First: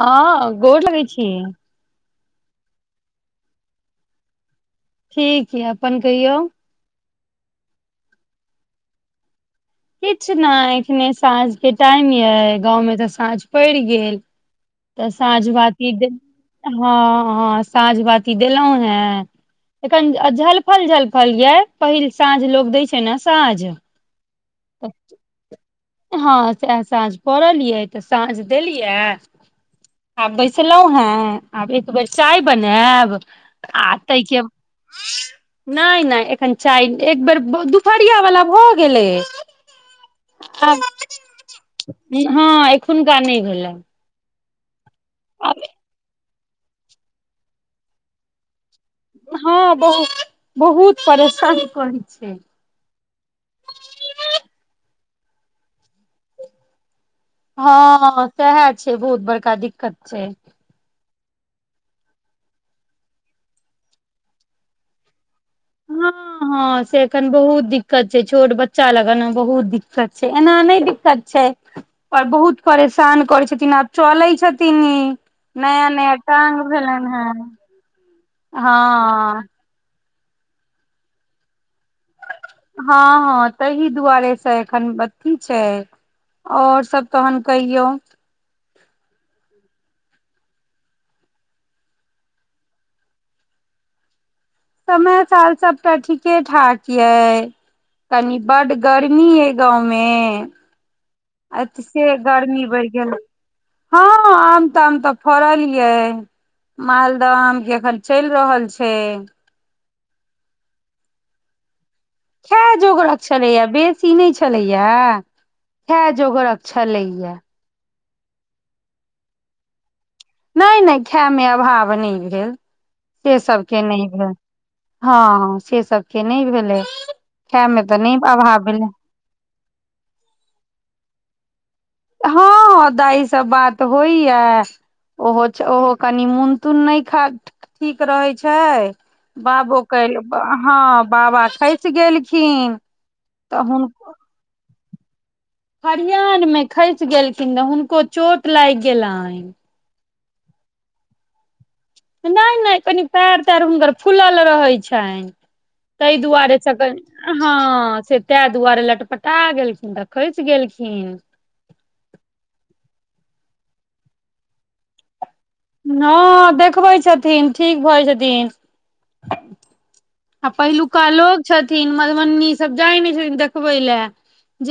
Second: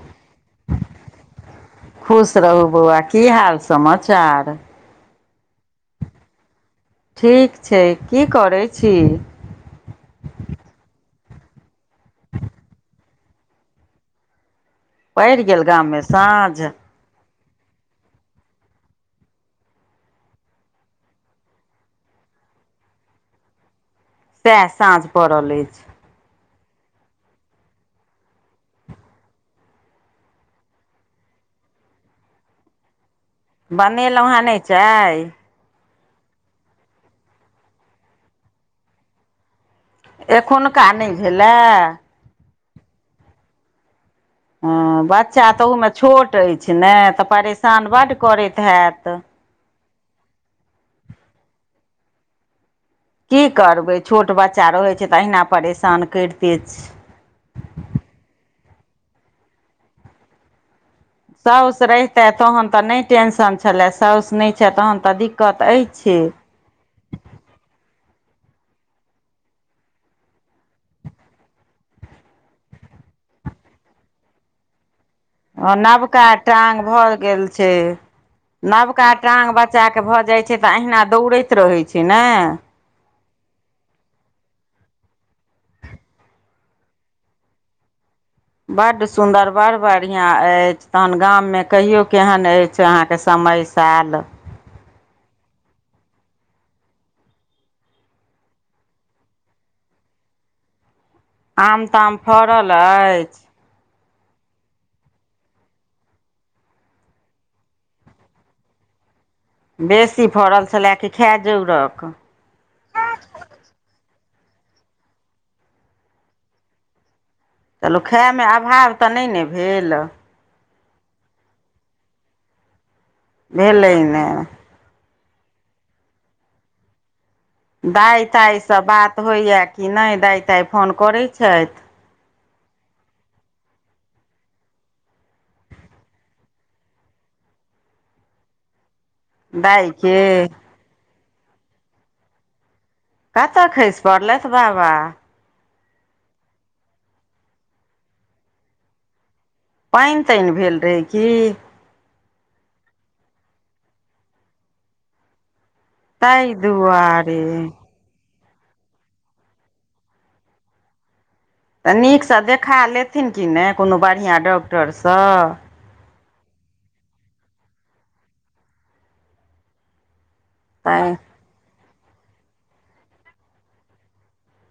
हँ गोर लगै छी खुश रहू बौआ की हाल समाचार ठीक यअपन कहियौ ठीक छै की करैय छी किछ नै एखने साँझ के टाइम यइ गाँंव मे तऽ साँझ पैड़ गेल तऽ पड़ि साँझ गेल बाती गाममे दै साँझ हँ हँ साँझ बाती देलौ हे एखन झलफल झलफल यइ पहिल साँझ लोक दैय छै ने साँझ सएह साँझ पड़ल अछि हँ सएह साँझ पड़लियै तऽ साँझ देलियै आब बैसलौ हें आब एक बेर चाय बनेएब आ बनेलहुँ तैके हेँ नहि चाय नै नै एखन चाय एक बेर दुपहरिया वला भऽ गेलै एखुनका नै आब भेला हँ एखुनका नै भेला हँ बच्चा तहुमे छोट अछि ने तऽ परेशान बड्ड करैत हेएत हँ बहुत बहुत परेशान करै छै की करबै छोट बच्चा रहै छै तऽ अहिना परेशान करिते छै हँ सेहा छै बहुत बड़का दिक्कत छै साउस रहिते तहन तऽ नै टेंशन छलै साउस नै छै तहन तऽ दिक्कत अछि हँ छै हँ से एखन बहुत दिक्कत छै छोट बच्चा लगन बहुत दिक्कत छै एना नै दिक्कत छै और बहुत परेशान करै छथिन आब चलै छथिन इ ओ नवका टांग भऽ गेल छै नवका हँ टांग बच च्चा केँ भऽ जाइत छै तऽ अहिना दौड़ैत रहैत छै ने हँ हँ तहि दुआरे स एखन अथी छै और सब तहन कहियौ बड सुन्दर बड़ बढ़िआँ ऐछ तहन गाम में कहियो केहन अछि अहाँकेँ समय साल समय साल सब तऽ ठीके ठाक यै। कनी बड गर्मी यै गाँव में अत आम स ताम गर्मी फड़ल बढ़ गेल अछि हँ आम ताम तऽ फड़ल यैय। मालदह आम एखन चैल रहल छै‌। बेसी फड़ल छला की खै जोगरक। खै जोगरक छलैया बेसी नै छलैया। खै जोगरक छलैया। चलू खाय में अभाव तऽ नै ने भेल। नै नै खै में अभाव नै भेल से सब केँ भेलै नै ने भेल। हँ से सब केँ नै भेलैय। दाय ताइ सँ बात होइए कि नै दाय ताइ फोन करैत छैथ हँ दाय स बात होइया। ओहो ओहो कनि मून तून नै खा ठीक रहै छैय। बाबो काइल दाइके हँ बाबा खैस गेलखिन। कऽ तऽ खैस पड़लाथ बाबा। खरियान में खैस गेलखिन रह हुनको चोट लाइग गेलैन पाइन ताइन भेल रहैय की। नै नै कनि पैर तैर हुनकर फुलल रहैय छैन। तैय ताहि दुआरे दुआरे [unintelligible] तै दुआरे लटपटा गेलखिन तऽ खैस गेलखिन। तऽ नीकस देखा लेथिन कि ना कोनो बढ़िआ डॉक्टर सऽ। हॅं देखबैय छथिन ठीक भऽ जतिन। [inaudible] आ पहिलुका तैँ लोक छथिन मधुबनी सब जाय नै छथिन देखबैय लै।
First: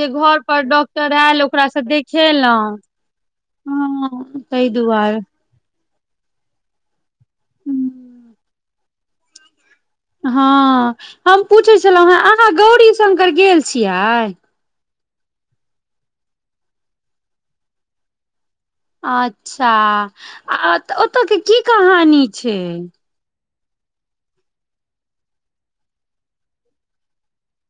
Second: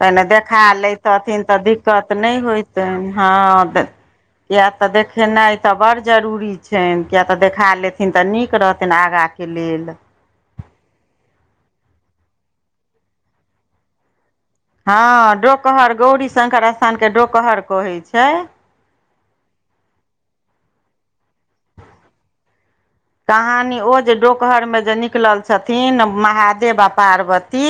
तैन देखा लैतथिन तऽ दिक्कत नै देखेलहुँ होयतैन हँ हँ ताहि किया तऽ दुआरे देखेनाय। तऽ बड़ जरूरी छैन किया तऽ देखा लेथिन तऽ नीक रहतैन आगा केँ लेल। हँ हम पूछैय छलौ अहाँ गौरी शंकर गेल छीयाय। हँ डोकहर गौरी शंकर स्थान कऽ डोकहर कहै छैय। अच्छा आ ओ तऽ केँ की कहानी छैय। कहानी ओ जे डोकहरमे जे निकलल छथिन महादेव आ पार्वती।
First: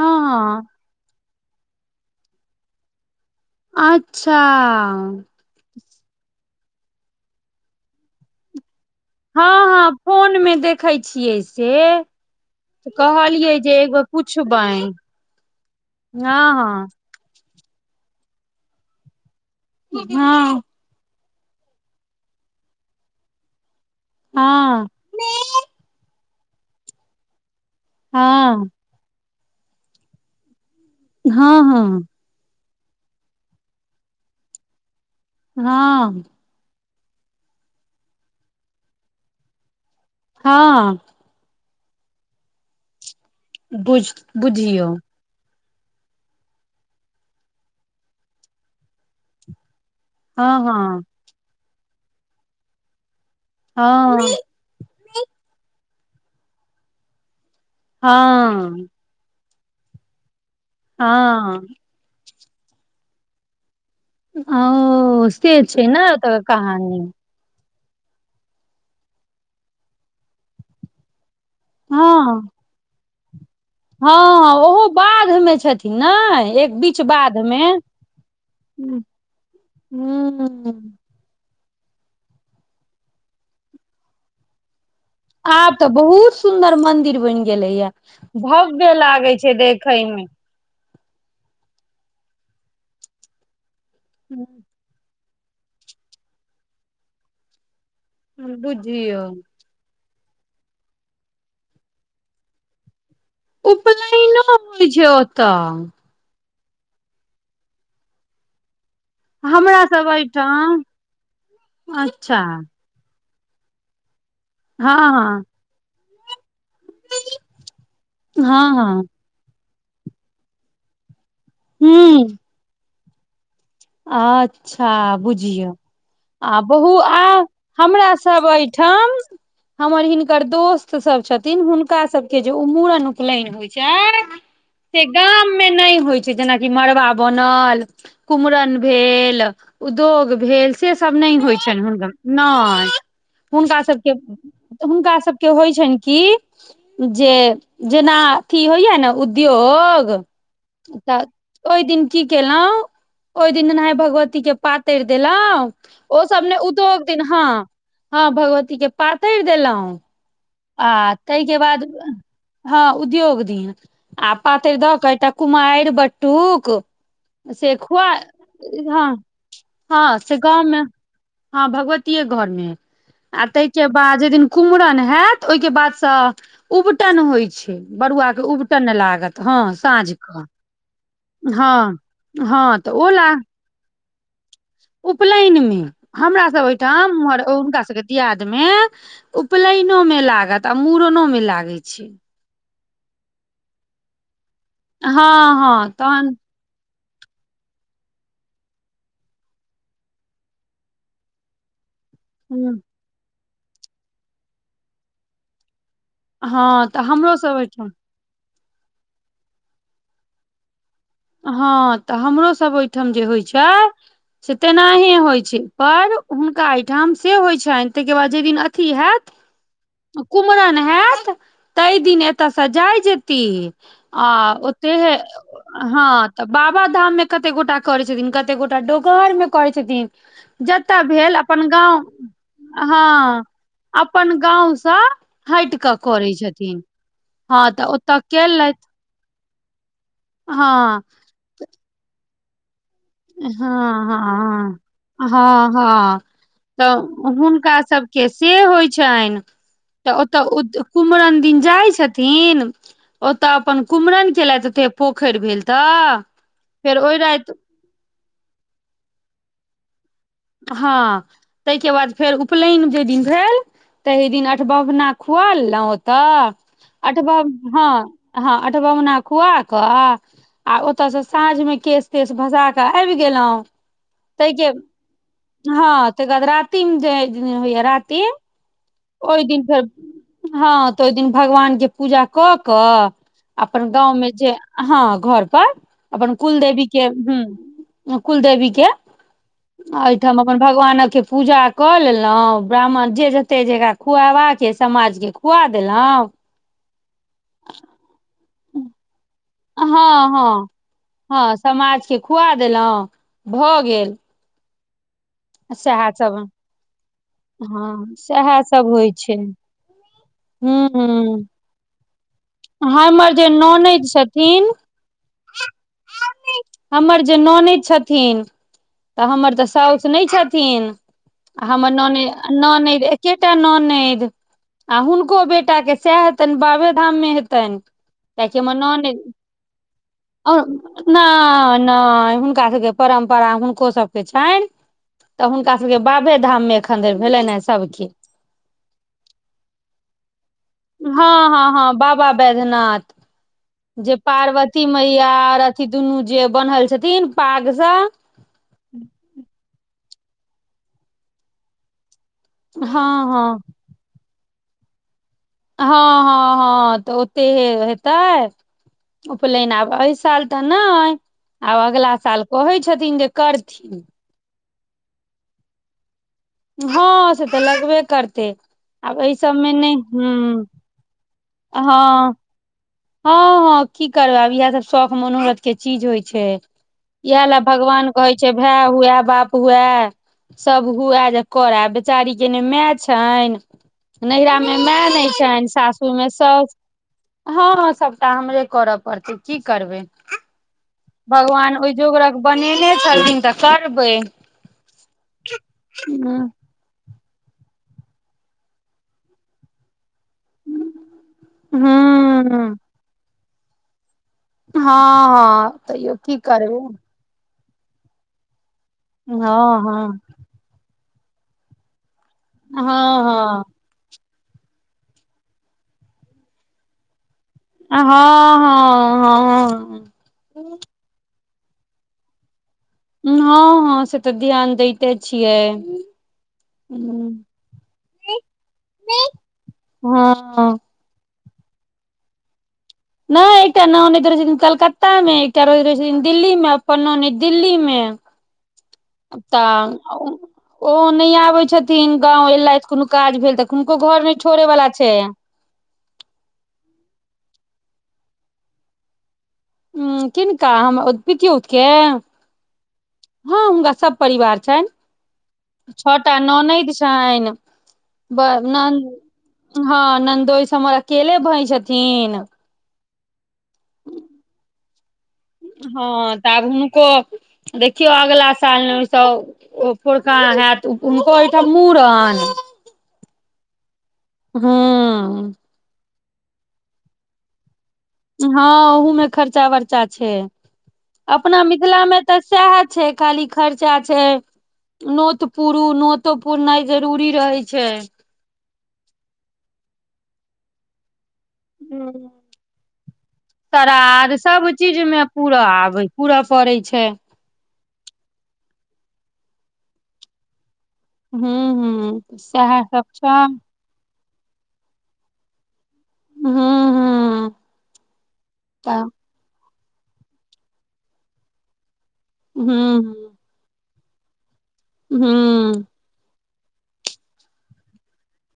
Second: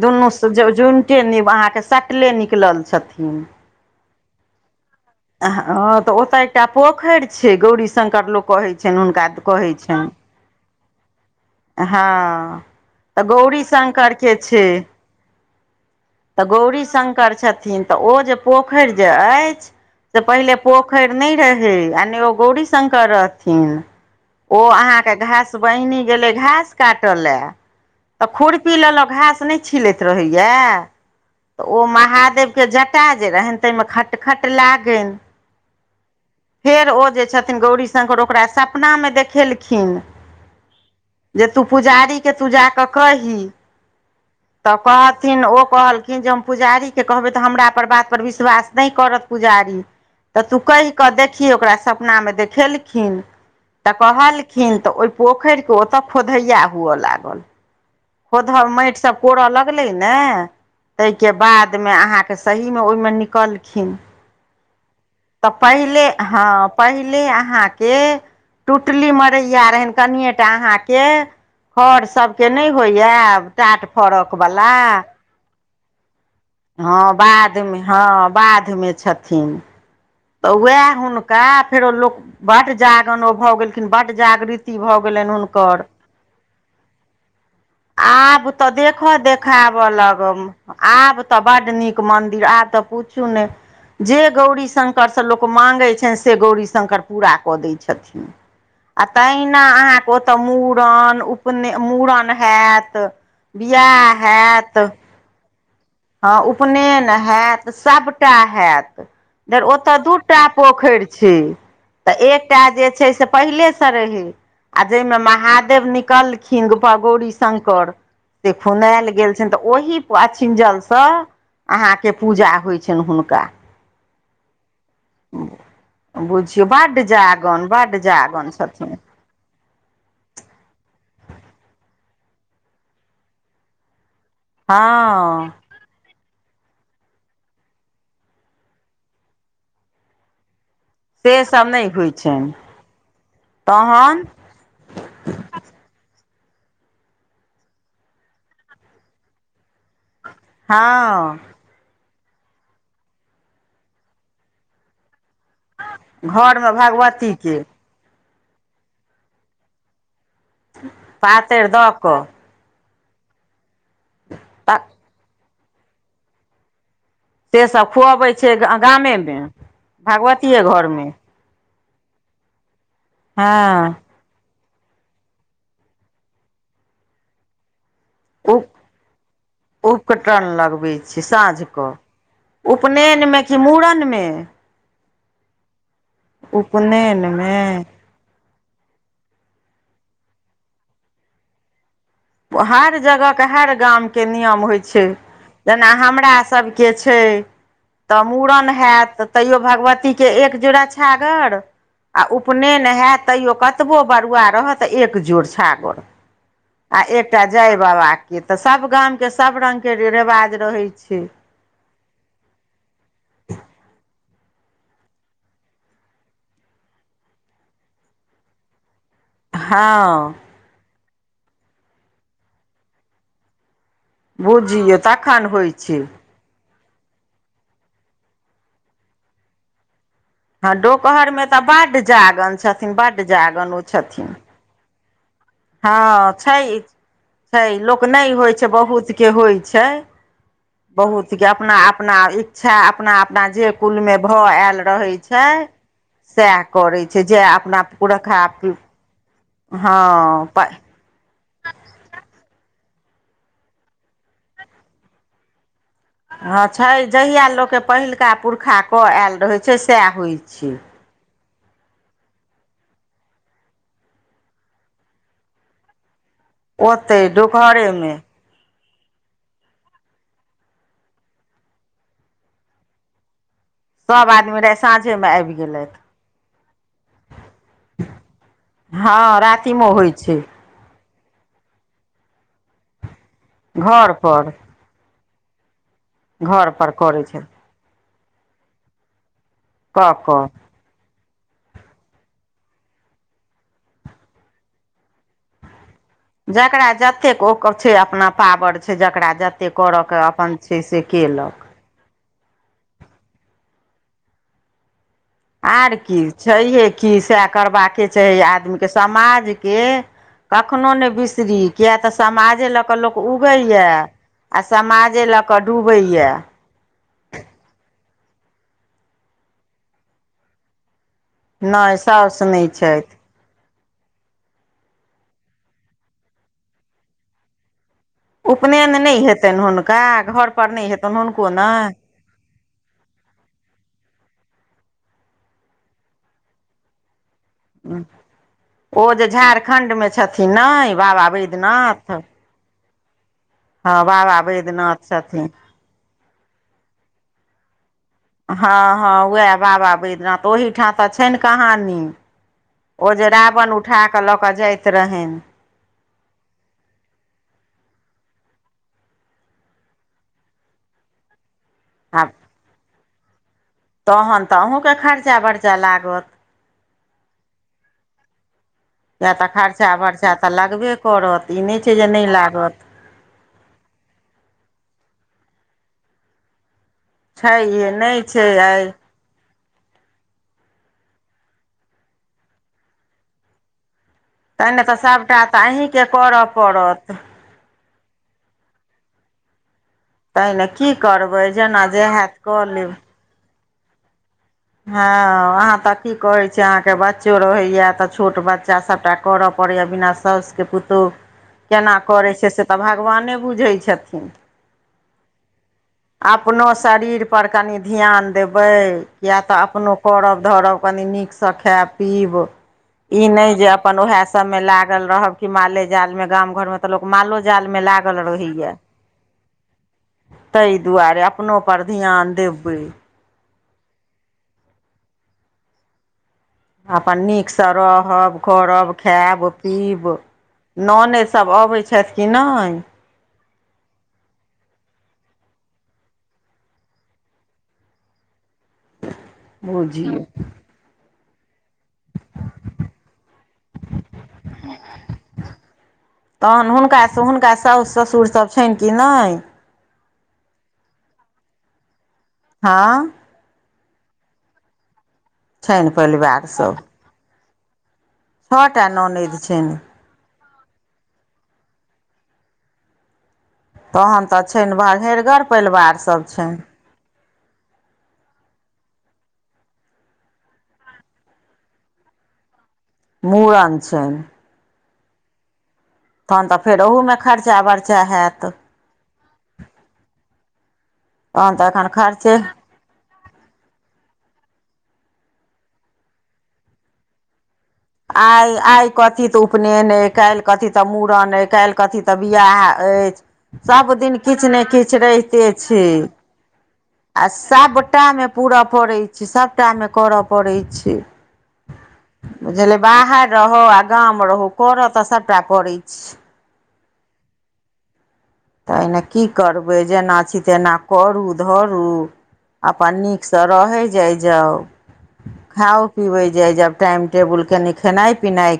दुनू स जुन्टे अहाँ केँ सटले निकलल छथिन। अच्छा। हँ तऽ ओतऽ एकटा पोखरि छै गौरी शंकर लोक कहैत छनि हुनका कहैय छनि। [unintelligible] हे हँ तऽ कहलियै गौरी जे एकबेर शंकर के छै पुछबैन। [unintelligible] तऽ गौरी शंकर छथिन तऽ ओ जे पोखरि जे अछि से पहिले हँ पोख। नै रहै आ ने ओ गौरी शंकर हँ रहथिन घास बहिनी गेलैय घास काटलॅं तऽ हँ खुरपी लल घास नैय। छीलैत रहैये। हँ तऽ ओ हँ महादेवके जटा जे रहनि ताहिमे खटखट लागैय। हाॅं। फेर ओ जे छथिन गौरी शंकर ओकरा सपना मे देखेलखिन। हाॅं। जे तू पुजारी के तू जाकऽ कही। बुझ बुझियौ। थिन ओ पहल कहखिन जे हम पुजारीे कहबै तऽ हमरा पर बात पर विश्वास नय करत पुजारी। तऽ हँ तू कहि हँ कऽ देखही ओकरा सपना मे देखेलखिन तऽ हँ कहल। खिन तऽ ओहि पोखर के ओतऽ खोधैया हुअ लागल। खोधऽ मैटि सब कोरऽ लगले ने तैय के हँ बाद मे अहाँ। सहीमे ओहिमे निकलखिन। हँ ओ तऽ से छै ने पहिले ओतऽ हँ कहानी पहिले अहाँ के टुटली मरैया रहनि कनियें टा अहाँके घर सबके नय जेब हँ हँ ओहो बाधमे छथिन न एक बीच हँ बाध मे बाधमे हँ बाधमे छथिन तऽ वएह हूँ हुनका फेरो लोक बड्ड जागरण ओ भऽ गेलखिन बड जागृत भऽ गेलनि आब हुनकर तऽ बहुत सुन्दर मंदिर बनि गेलैया आब तऽ भव्य देखऽ लागे छै खाब देखे मे लगम आब तऽ बड्ड नीक मंदिर आब तऽ पूछू ने जे गौरी शंकर लोक मांगे छनि से गौरी शंकर पूरा कऽ दै छथिन आ बुझियौ तैन जेना अहाँके ओतऽ मुड़न उपने मुड़न होयत बिआह हेत तऽ हँ उपनयन हैत सभटा हैत धरि हमरा ओतय सब दूटा एहिठाम पोखर छै तऽ अच्छा एकटा जे छै से पहिले से रहै आ जेमे हँ महादेव निकलखिन गौरी शंकर हँ से हँ खुनायल गेल छनि तऽ ओहि पर अछिंजल तऽ अहाँके हँ ह पूजा होइ छनि हुनका अच्छा बुझियौ आ बुझियौ बहु बड्ड आ जागन बड्ड हमरा सब जागन छथिन एहिठाम हमर हिनकर दोस्त सब छथिन हुनका सबके जे ओ मूड़न उपनयन होइ छै से हँ गाममे नय होइ छै जेनाकि मड़बा बनल कुम्हर भेल उद्योग भेल से सब नय से होइ सब छनि नहि होइ हुनकर छनि नय हुनका सभके तहन हुनका सभके होइ छनि की जे जेना अथी होइया ने उद्योग तऽ हँ ओ दिन की केलौं ओई दिन एनाही भगवती के पातरि देलौ ओई सब नै घरमे उदोग दिन हँ भगवतीके हँ भगवती के पातैर देलौ आ ताईके पातरि बाद दऽ कऽ हँ उद्योग दिन आ पातरि तऽ दऽ कऽ एकटा कुमायिर बटुक से सब सेखुआ खुअबै छै हँ गामेमे हँ से भगवतीये गाँवमे घरमे हँ भगवतीेये घर मे आ ताइके हँ बाद जै दिन कुमरन हएत ओहिके बाद स उबटन होइ छै बरुआ के उप उबटन लागत हँ साँझ उपकटन के लगबै छी साँझ कऽ हँ उपनायनमे कि मूड़नमे उपलायनमे हमर सब ओहिठाम उमहर उपनयनमे हुनका सबके दियाद मे उपनयनो मे लागत आ मूड़नो मे लागै छै हर जगहके हर गामके नियम होइ छै हँ हँ जेना तहन हमरा सब के छै तऽ मूड़न हयत तैयो भगवतीके एक जोड़ा छागर आ उपनेयन हएत तैयो कतबो बरुआ रहत एक जोड़ छागोड़ हँ आ तऽ हमरो एकटा सब जय ओहिठाम बाबा के त सब गाम के सब रंग के रेवाज रहै छै हँ तऽ हमरो सब ओहिठाम जे होइ छैय से तेनाही होइ छै पर हुनका एहिठाम से होइ छनि ताईके बाद जै दिन अथी हएत हँ कुमरन हयत तै दिन एतयसँ जाय जेती आ ओते बुझियौ हे तखन होइ छै हँ तऽ बाबा धाम मे कते गोटा करै छथिन कते गोटा डोकहर मे करै छथिन हँ जतय भेल डोकहरमे तऽ अपन बड गाँव जागन छथिन बड हँ जागन ओ छथिन अपन गाँवसँ हट कऽ हँ करै छै छथिन छै हँ तऽ लोक ओतय नै होइ छै केलथि बहुतके होइ छै हँ [unintelligible] अपना अपना ईह छा अपना अपना जे कुल हँ मे भऽ हँ आयल रहै छै हँ हँ सएह तऽ करै छै जे अपना पुरखा आपी चैन हँ पै कुमरम दिन जाइ छथिन ओतऽ अपन कुमरम केलथि ओते पोखरि भेल तऽ हँ छै फेर ओहि राति जहिया लोकके पहिलुका पुरखा कऽ आयल रहै छै सएह होइ छै हँ ताईके बाद फेर उपलैयन जेहि दिन भेल तहि दिन अठ बभना खुआ लेलौ ओतऽ आठ ओतहि बभ हँ डोकहरेमे हँ अठवभना खुआ कऽ आ ओतय स साँझ मे केश तेश भसा कऽ आबि गेलौं सब आदमी रै साँझे मे आबी हँ तै के बाद रातिम जेय दि होइए रातिम हँ ओई दिन फेर रातिमे होइ छै हँ तऽ ओई दिन भगवान के पूजा कऽ कऽ अपन गाँवमे घरपर जे हँ घर पर अपन कुलदेवी घरपर के करै छै हूँ कुलदेवी के आ कऽ एहिठाम कऽ अपन क भगवानके पूजा कऽ लेलौव ब्राह्मण जे जते जकरा खुआबाके समाजके खुआ देलौव जकरा जतेक ओकर छै अपना पावर छै जकरा ज एतेक कर के हँ अपन हँ छै से हँ केलक समाज के खुआ देलहुँ भ गेल आर सएह की सब छहिये कि सएह करबाके हँ छै सएह आदमी सब होइ छै केसमाज के हूँ कखनो नहि हूँ बिसरी किये त समाजे ल क लोक हमर जे उगैए ननैद आ छथिन समाजे ल क डुबैये हमर जे ननेद छथिन त हमर त साउस नहि छथिन हमर नहि ननेद साउस नहि ननेद एक छथि एकेटा ननेद आ हुनको बेटा के सएह हेतनि बाबे धाम मे हेतैनि कियाकि हमर उपनयन ननेद नहि हेतनि हुनका घर पर नहि हेतनि हुनको ने नहि नहि हुनका सभके परम्परा हुनको सभके छनि त हुनका सभ के के बाबे धाम मे एखन धर भेलेन हन ओ जे झारखण्ड मे छथिन ने हँ बाबा हँ हँ बैद्यनाथ बाबा वैद्यनाथ जे बाबा पार्वती वैद्यनाथ मैया छथिन आर ई दुनू जे बन्हल छथिन पाग सँ हँ हँ उएह बाबा बैद्यनाथ ओहि ठाम त छैन कहानी ओ हँ जे हँ रावण उठा क ल क जाइत रहेनी हँ हँ हँ त ओतेेहे हेतै उपनयन आब एहि साल त नय आब अगला आ साल कहै छथिन जे करथिन तहन त अहूँ के खर्चा बर्चा लागत हँ से त लगबे करतै आब किए एहि त सबमे खर्चा नय बरचा त हूँ लगबे करत ई नहि छै जे हँ नहि लागत हँ हँ की करबै आब इएह सब शौख मनोरथ के चीज होइ छै इएह छै ले हे भगवान नहि कहे छै भाय आइ हुए बाप हुए सभ हुए जे करै बेचारी के ने मै छनि नहिरा तै मे ने मै तऽ नय सभटा तऽ छनि अहीँके सासूर मे करय साउस पड़त हँ हँ सभटा हमरे कर पड़तै की करबै तै ले की कर भगवान ओहि जोकरक बनेने छथिन त करबै हँ अहाँ तऽ की कहै हूँ छी अहाँ के बच्च चो रहैया त छोट बच्चा सभटा करऽ पड़ैय बिना साउस के पुतोह केना करै छै से हँ त भगवाने बुझै छथिन हँअ अपनो शरीर पर कनि ध्यान देबै किया हँ त अपनो हँ करब धरब कनी नीक सँ खायब पीब हँ इ नय हँ ज अपन उएहे सब मे लागल रहब की माले जाल मे गाम घर मे त लोग मालो जाल में लागल हँ रहैया हँ हँ हँ तै दुआरे अपनो पर ध्यान देबै हँ हँ से त ध्यान दैते छियै अपन नीक सँ रहब करब खायब पीब हँ ननैद सभ अबै छथि कि नय नय एकटा ननैद रहै छथिन कलकत्ता मे एकटा रहैत रहै छथिन दिल्ली मे अपन ननैद दिल्ली मे त बुझियौ ओ नै आबे छथिन गांव ऐलैथ कोनो काज भेल तऽ हुनको घर नै छोड़े वला छै [inaudible] तहन हुनका हुनका सासु ससुर सभ छैन कि नै ह किनका हम ओ पितयोत केँ हँ हँ हुनका सभ परिवार छैन छनि [inaudible] छ टा परिवार सभ ननैद छओ टा ननदि छनि [unintelligible] हँ नन्दोस हमर अकेले भई छथिन तहन तऽ छैन [unintelligible] हँ तऽ आब हुनको देखियौ अगला साल नै ओ पोरका हैत हुनको ओहिठाम मुड़न मूड़न छियैन हू तहन तऽ फेर ओहू में खर्चा बर हँ ओहु में खर्चा वर्चा छै [inaudible] तहन अपना तऽ एखन मिथिला में खर्चे तऽ सैह छै खाली खर्चा छै [inaudible] नोत पुरु नोतो पुरनाइ जरूरी रहे छै आइ आइ कथी तऽ उपनयन अइ काइल कथी तऽ मूड़न काइल कथी तऽ हूँ बियाह ऐछ सब दिन श्राद्ध किछ नै सब किछ चीज मे रहिते पूरा छै आबै पूरा पड़ै छै [inaudible] आ सभटा में पूरय पड़ै छै सभटा में कर पड़ै छै हूँ हू बुझलियै बाहर रहो आ गाम रहू कर तऽ सभटा परै छै हू हू तऽ ए न की करबै जेना छी तेना करू धरू अपन नीक हूँ ठीक स रहै जाइ जाउ [inaudible] हूँ खाउ पिबै जाइ जैब टाइम टेबुल कनि खेनाइ पिनाइ